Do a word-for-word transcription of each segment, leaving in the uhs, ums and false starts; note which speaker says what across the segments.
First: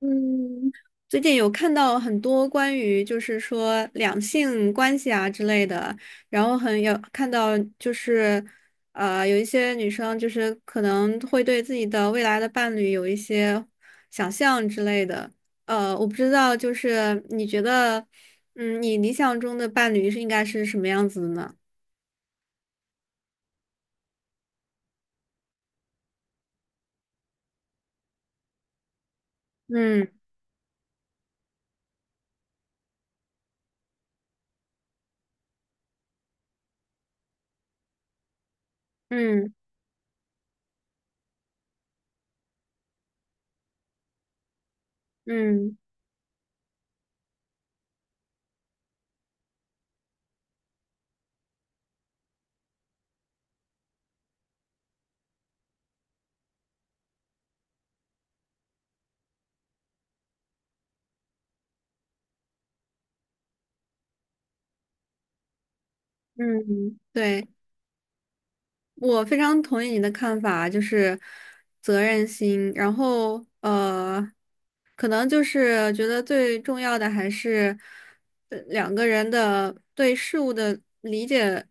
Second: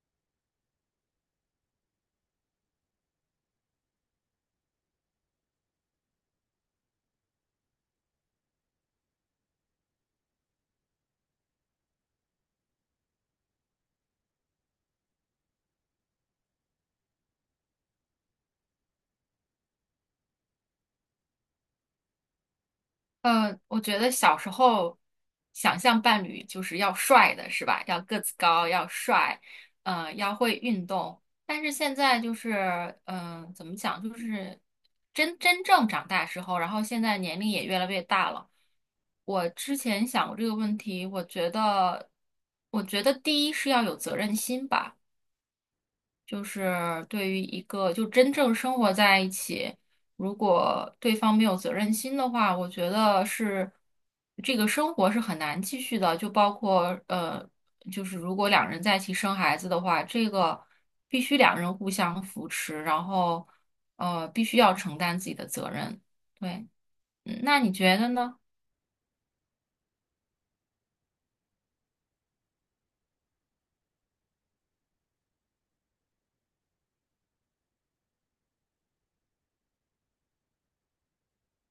Speaker 1: 嗯，最近有看到很多关于就是说两性关系啊之类的，然后很有看到就是，呃，有一些女生就是可能会对自己的未来的伴侣有一些想象之类的。呃，我不知道，就是你觉得，嗯，你理想中的伴侣是应该是什么样子的呢？
Speaker 2: 嗯，我觉得小时候想象伴侣就是要帅的，是吧？要个子高，要帅，
Speaker 1: 嗯
Speaker 2: 呃，要会运动。但是现在就是，嗯、怎么讲，就是真真正长大之后，然后现在年龄也越来越大了。我
Speaker 1: 嗯
Speaker 2: 之前想过这个问题，我觉得，我觉得第一是要有责任心吧。
Speaker 1: 嗯
Speaker 2: 就是对于一个就真正生活在一起，如果对方没有责任心的话，我觉得是这个生活是很难继续的。就包括呃，就是如果两人在一起生孩子的话，这个必须两人互相扶持，然后呃，必须要承担自己的责任。对，
Speaker 1: 嗯，
Speaker 2: 嗯
Speaker 1: 对。
Speaker 2: 那你觉得呢？
Speaker 1: 我非常同意你的看法，就是责任心，然后呃，可能就是觉得最重要的还是呃两个人的对事物的理解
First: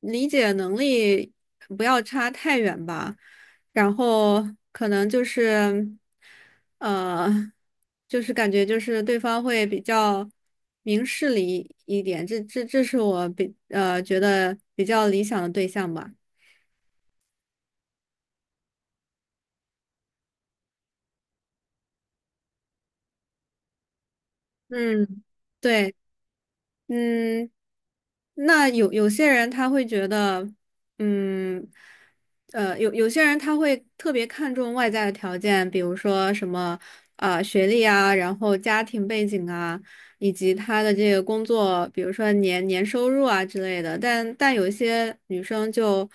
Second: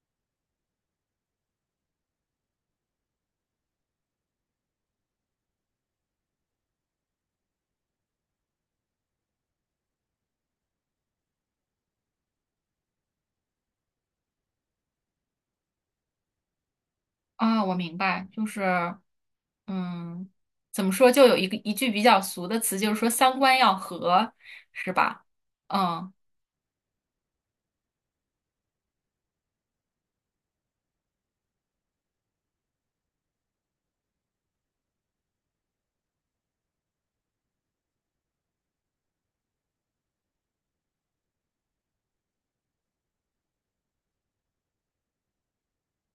Speaker 1: 理解能力不要差太远吧，然后可能就是呃，就是感觉就是对方会比较明事理一点，这这这是我比呃觉得比较理想的对象吧。
Speaker 2: 啊，我明白，就是，嗯，怎么说，就有一个一句比较俗的词，就是说三观要合，是
Speaker 1: 嗯，
Speaker 2: 吧？
Speaker 1: 对，
Speaker 2: 嗯
Speaker 1: 嗯，那有有些人他会觉得，嗯，呃，有有些人他会特别看重外在的条件，比如说什么啊、呃学历啊，然后家庭背景啊，以及他的这个工作，比如说年年收入啊之类的。但但有一些女生就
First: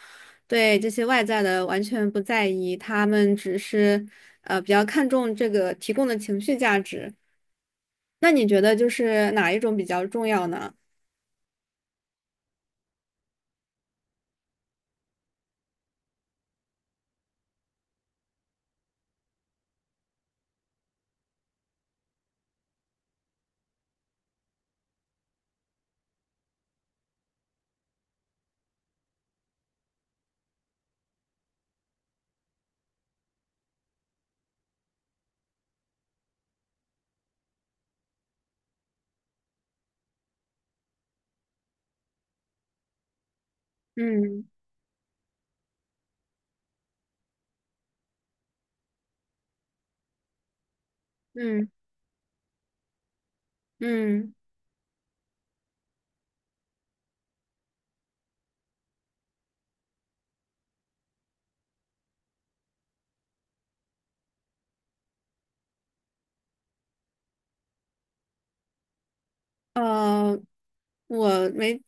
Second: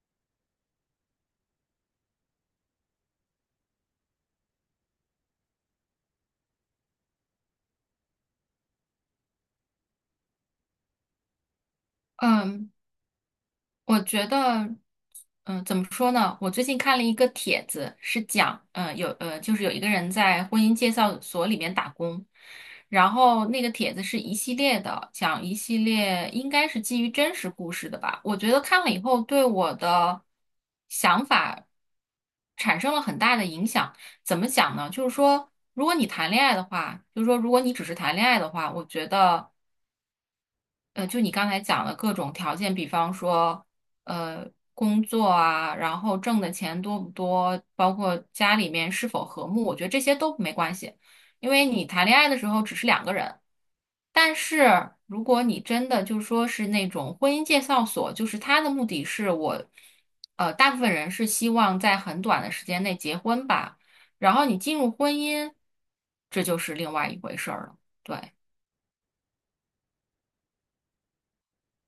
Speaker 1: 对这些外在的完全不在意，她们只是呃比较看重这个提供的情绪价值。那你觉得就是哪一种比较重要呢？
Speaker 2: 嗯，我觉得，嗯、怎么说呢？我最近看了一个帖子，是讲，嗯、有，呃，就是有一个人在婚姻介绍所里面打工，然后那个帖子是一系列的，讲一系列应该是基于真实故事的吧。我觉得看了以后对我的想法产生了很大的影响。怎么讲呢？就是说，如果你谈恋爱的话，就是说，如果你只是谈恋爱的话，我觉得。呃，就你刚才讲的各种条件，比方说，
Speaker 1: 嗯
Speaker 2: 呃，工作啊，然后挣的钱多不多，包括家里面是否和睦，我觉得这些都没关系，因为
Speaker 1: 嗯
Speaker 2: 你谈恋爱的时候只是两个人。
Speaker 1: 嗯，
Speaker 2: 但是如果你真的就说是那种婚姻介绍所，就是他的目的是我，呃，大部分人是希望在很短的时间内结婚吧，然后你进入婚姻，这就是另外一回事儿了。对。
Speaker 1: 呃，我没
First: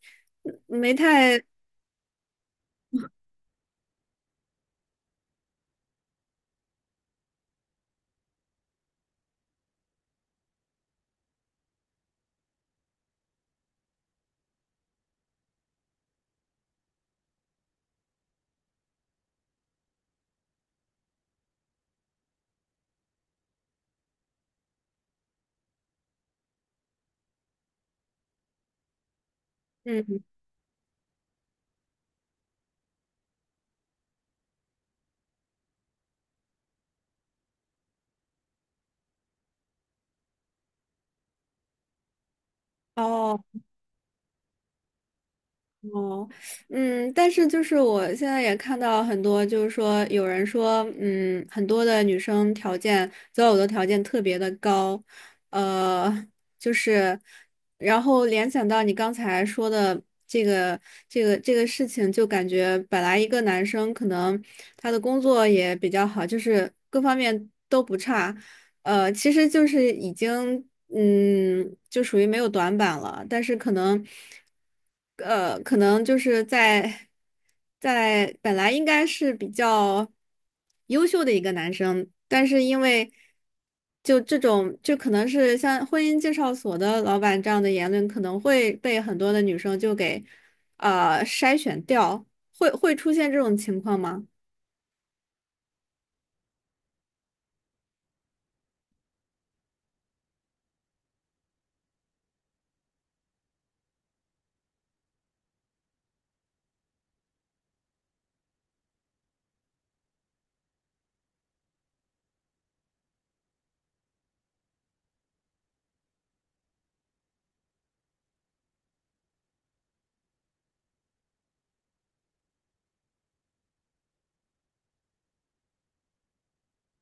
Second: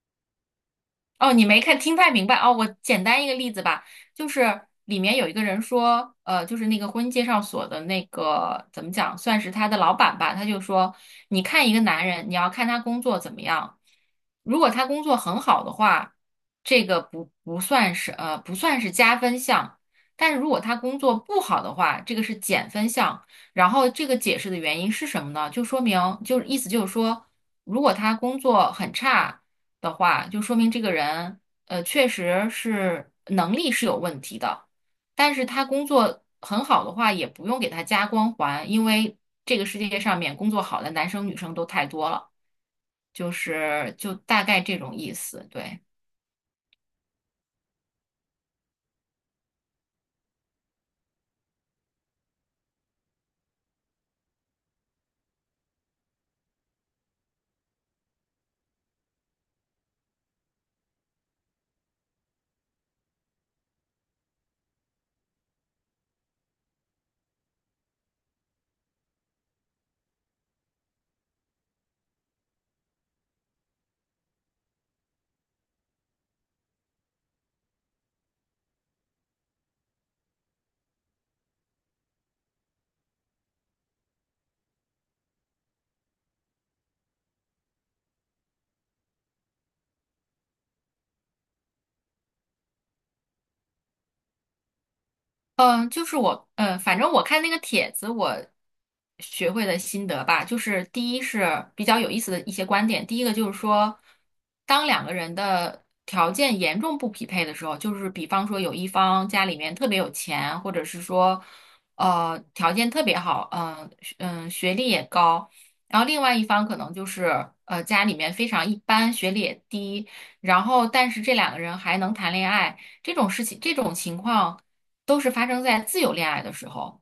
Speaker 1: 没
Speaker 2: 哦，
Speaker 1: 太
Speaker 2: 你没看听太明白哦。我简单一个例子吧，就是里面有一个人说，呃，就是那个婚姻介绍所的那个怎么讲，算是他的老板吧，他就说，你看一个男人，你要看他工作怎么样，如果他工作很好的话，这个不不算是呃不算是加分项，但是如果他工作不好的话，这个是减分项。然后这个解释的原因是什么呢？就说明就是意思就是说，如果他工作很差。的
Speaker 1: 嗯
Speaker 2: 话，就说明这个人呃确实是能力是有问题的。但是他工作很好的话，也不用给他加光环，因为这个世界上面工作好的男生女生都太多了，就
Speaker 1: 哦。
Speaker 2: 是就大概这种意思，对。
Speaker 1: 哦，嗯，但是就是我现在也看到很多，就是说有人说，嗯，很多的女生条件择偶的条件特别的高，呃，就是，然后联想到你刚才说的这个这个这个事情，就感觉本来一个男生可能他的工作也比较好，就是各方面都不差，呃，其实就是已经，嗯，就属于没有短板了，但是可能，呃，可能就是在在本来应该是比较优秀的一个男生，但是因为就这种，就可能是像婚姻介绍所的老板这样的言论，可能会被很多的女生就给呃筛选掉，会会出现这种情况吗？
Speaker 2: 嗯，就是我，嗯，反正我看那个帖子，我学会的心得吧，就是第一是比较有意思的一些观点，第一个就是说，当两个人的条件严重不匹配的时候，就是比方说有一方家里面特别有钱，或者是说，呃，条件特别好，嗯、嗯，学历也高，然后另外一方可能就是呃家里面非常一般，学历也低，然后但是这两个人还能谈恋爱，这种事情，这种情况。都是发生在自由恋爱的时候，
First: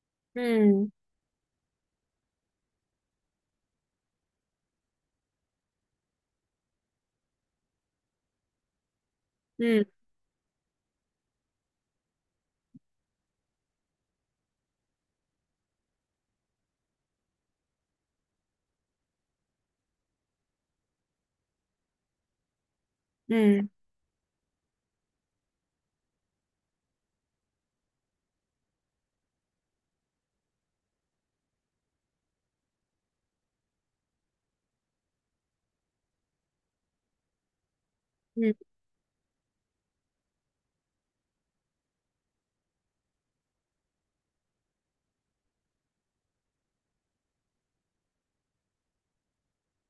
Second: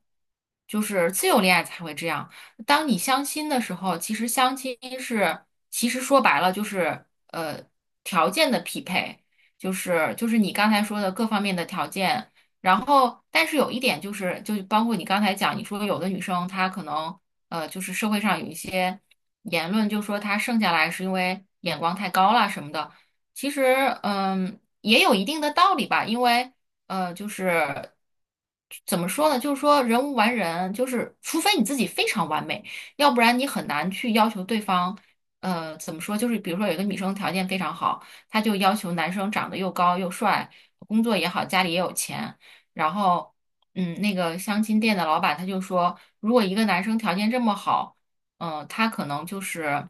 Speaker 2: 就
Speaker 1: 嗯
Speaker 2: 是自由恋爱才会这样。当你相亲的时候，其实相亲是，其实说白了就是呃条件的匹配，就
Speaker 1: 嗯
Speaker 2: 是就是你刚才说的各方面的条件。然后，但是有一点就是，就包括你刚才讲，你说有的女生她可能呃就是社会上有一些言论，就说她剩下来是因为眼光太高了什么的。其
Speaker 1: 嗯
Speaker 2: 实，嗯，也有一定的道理吧，因为。呃，就是怎么说呢？就是说人无完人，就是除非你自己非常完美，要不然你很难去要求对方。呃，怎么说？就是比如说有一个女生条件非常好，她就
Speaker 1: 嗯
Speaker 2: 要求男生长得又高又帅，工作也好，家里也有钱。然后，嗯，那个相亲店的老板他就说，如果一个男生条件这么好，嗯、他可能就是。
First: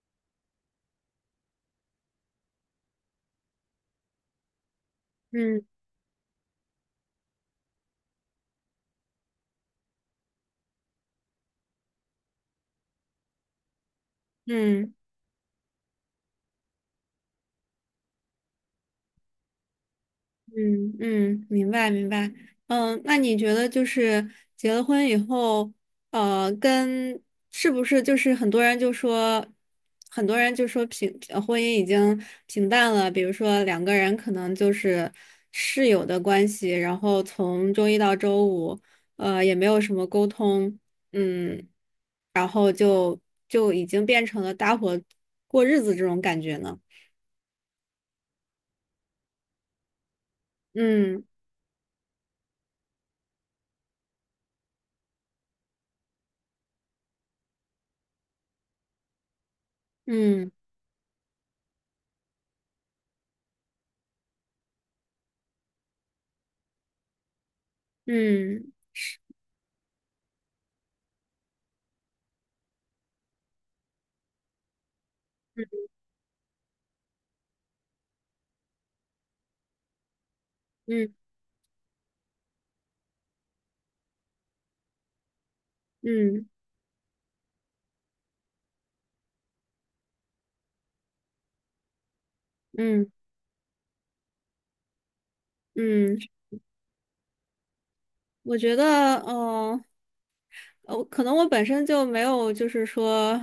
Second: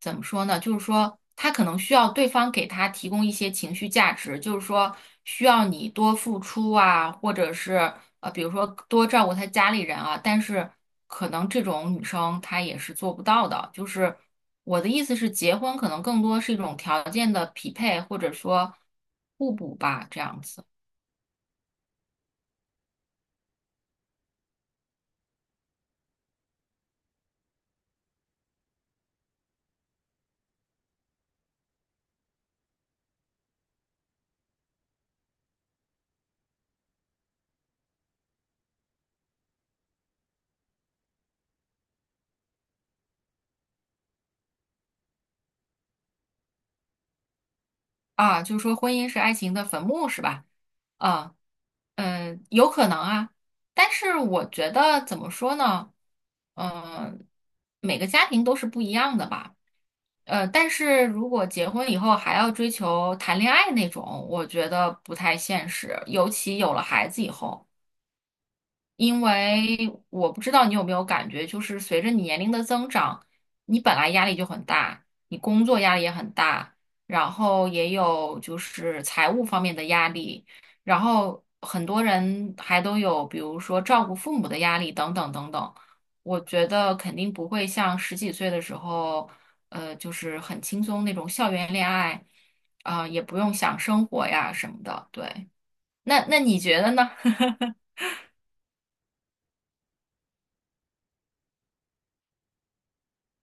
Speaker 2: 怎么说呢？就是说，他可能需要对方给他提供一些情绪价值，就是说需
Speaker 1: 嗯
Speaker 2: 要
Speaker 1: 嗯。
Speaker 2: 你多付出啊，或者是呃，比如说多照顾他家里人啊。但是可能这种女生她也是做不到的。就是我的
Speaker 1: 嗯
Speaker 2: 意思是，结婚可能更多是一种条件的匹配，或者说互补吧，这样子
Speaker 1: 嗯嗯，明白明白。嗯，那你觉得就是结了婚以后，呃，跟是不是就是很多人就说，很多人就说平呃婚姻已经平淡了，比如说两个人可能就是室友的关系，然后从周一到周五，呃，也没有什么沟通，嗯，然后就就已经变成了搭伙过日子这种感觉呢。
Speaker 2: 啊，就是说婚姻是爱情的坟墓，是吧？
Speaker 1: 嗯
Speaker 2: 啊。嗯，有可能啊，但是我觉得怎么说呢？嗯，每个家庭都是不一样的吧。呃，
Speaker 1: 嗯
Speaker 2: 但是如果结婚以后还要追求谈恋爱那种，我觉得不太现实，尤其有了孩子以后。
Speaker 1: 嗯
Speaker 2: 因为我不知道你有没有感觉，就是随着你年龄的增长，你本来压力就很大，你工作压力也很大，然后也有就是财务方面的压力，然
Speaker 1: 嗯
Speaker 2: 后很多人还都有，比如说照顾父母的压力等等等等。我
Speaker 1: 嗯。
Speaker 2: 觉得肯定不会像十几岁的时候，呃，就是很轻松那种校园恋爱，啊、
Speaker 1: 嗯
Speaker 2: 也不用想生活呀什么的。对，
Speaker 1: 嗯，
Speaker 2: 那那你觉得呢？
Speaker 1: 我觉得，嗯，呃我可能我本身就没有，就是说，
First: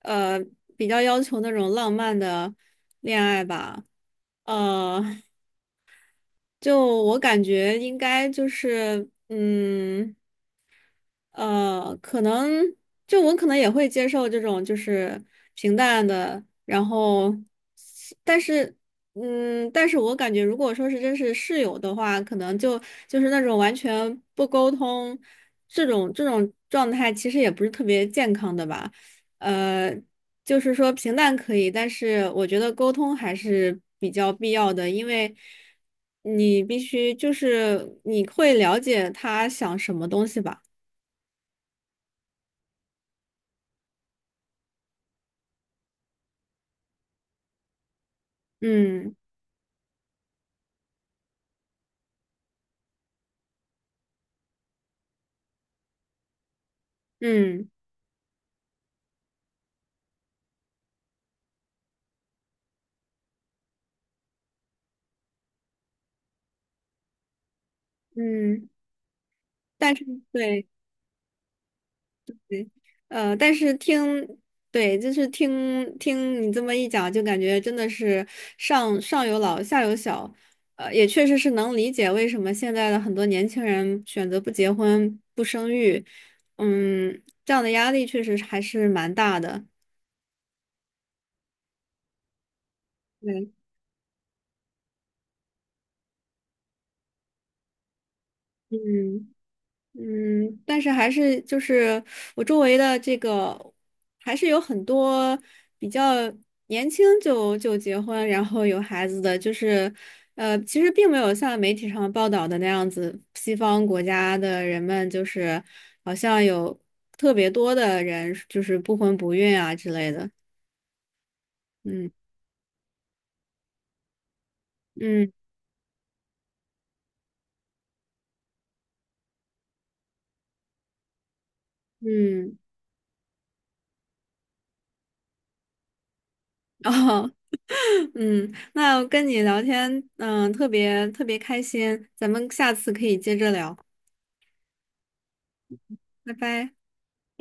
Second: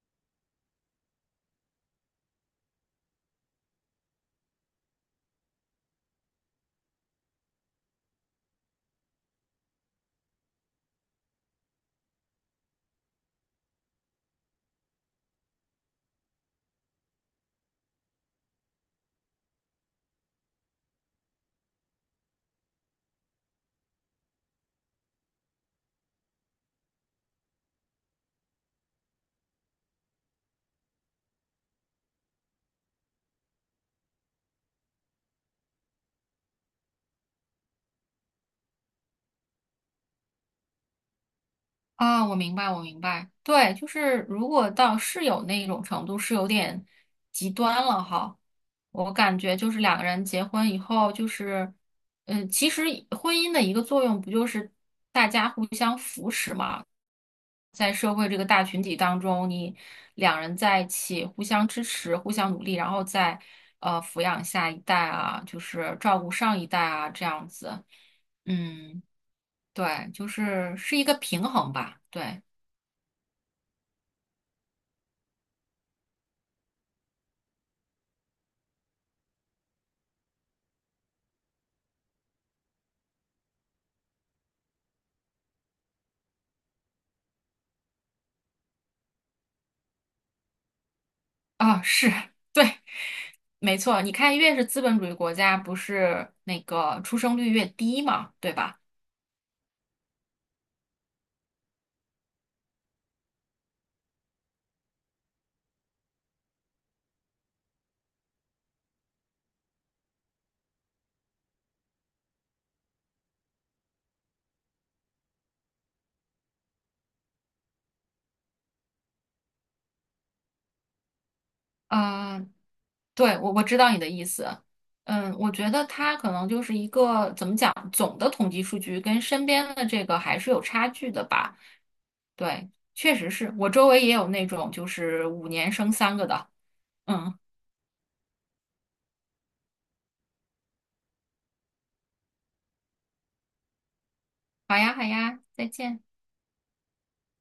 Speaker 1: 呃，比较要求那种浪漫的恋爱吧，呃，就我感觉应该就是，嗯。呃，可能就我可能也会接受这种就是平淡的，然后，但是，嗯，但是我感觉如果说是真是室友的话，可能就就是那种完全不沟通，这种这种状态其实也不是特别健康的吧，呃，就是说平淡可以，但是我觉得沟通还是比较必要的，因为。你必须就是你会了解他想什么东西吧。
Speaker 2: 啊，我明白，我明白。对，就是如果到室友那种程度，是有点极端了哈。我
Speaker 1: 嗯
Speaker 2: 感觉就是两个人结婚以后，就是，呃，其实婚姻的一个作用不就是大家互相扶持嘛？
Speaker 1: 嗯
Speaker 2: 在社会这个大群体当中，你两人在一起互相支持、互相努力，然后再呃抚养下一代啊，就是照顾上一代啊，这样子。
Speaker 1: 嗯，
Speaker 2: 嗯，
Speaker 1: 但是
Speaker 2: 对，就
Speaker 1: 对
Speaker 2: 是是一个平衡吧，对。
Speaker 1: 对，呃，但是听，对，就是听听你这么一讲，就感觉真的是上上有老下有小，呃，也确实是能理解为什么现在的很多年轻人选择不结婚不生育，嗯，这样的压力确实还是蛮大的。
Speaker 2: 啊，是，对，
Speaker 1: 对，
Speaker 2: 没错。你看，越是资本主义国家，不是那个出生率越低嘛，对吧？
Speaker 1: 嗯。嗯，但是还是就是我周围的这个，还是有很多比较年轻就就结婚，然后有孩子的，就是呃，其实并没有像媒体上报道的那样子，西方国家的人们就是好像有特别多的人就是不婚不孕啊之类的。嗯
Speaker 2: 嗯，对，我我知道你的意思。
Speaker 1: 嗯
Speaker 2: 嗯，我觉得它可能就是一个怎么讲，总的统计数据跟身边的这个还是有差距的吧。
Speaker 1: 嗯，
Speaker 2: 对，确实是我周围也有那种就是五年生三个的。
Speaker 1: 哦，
Speaker 2: 嗯，
Speaker 1: 嗯，那我跟你聊天，嗯，特别特别开心，咱们下次可以接着聊，
Speaker 2: 好呀，好呀，再见。
Speaker 1: 拜拜。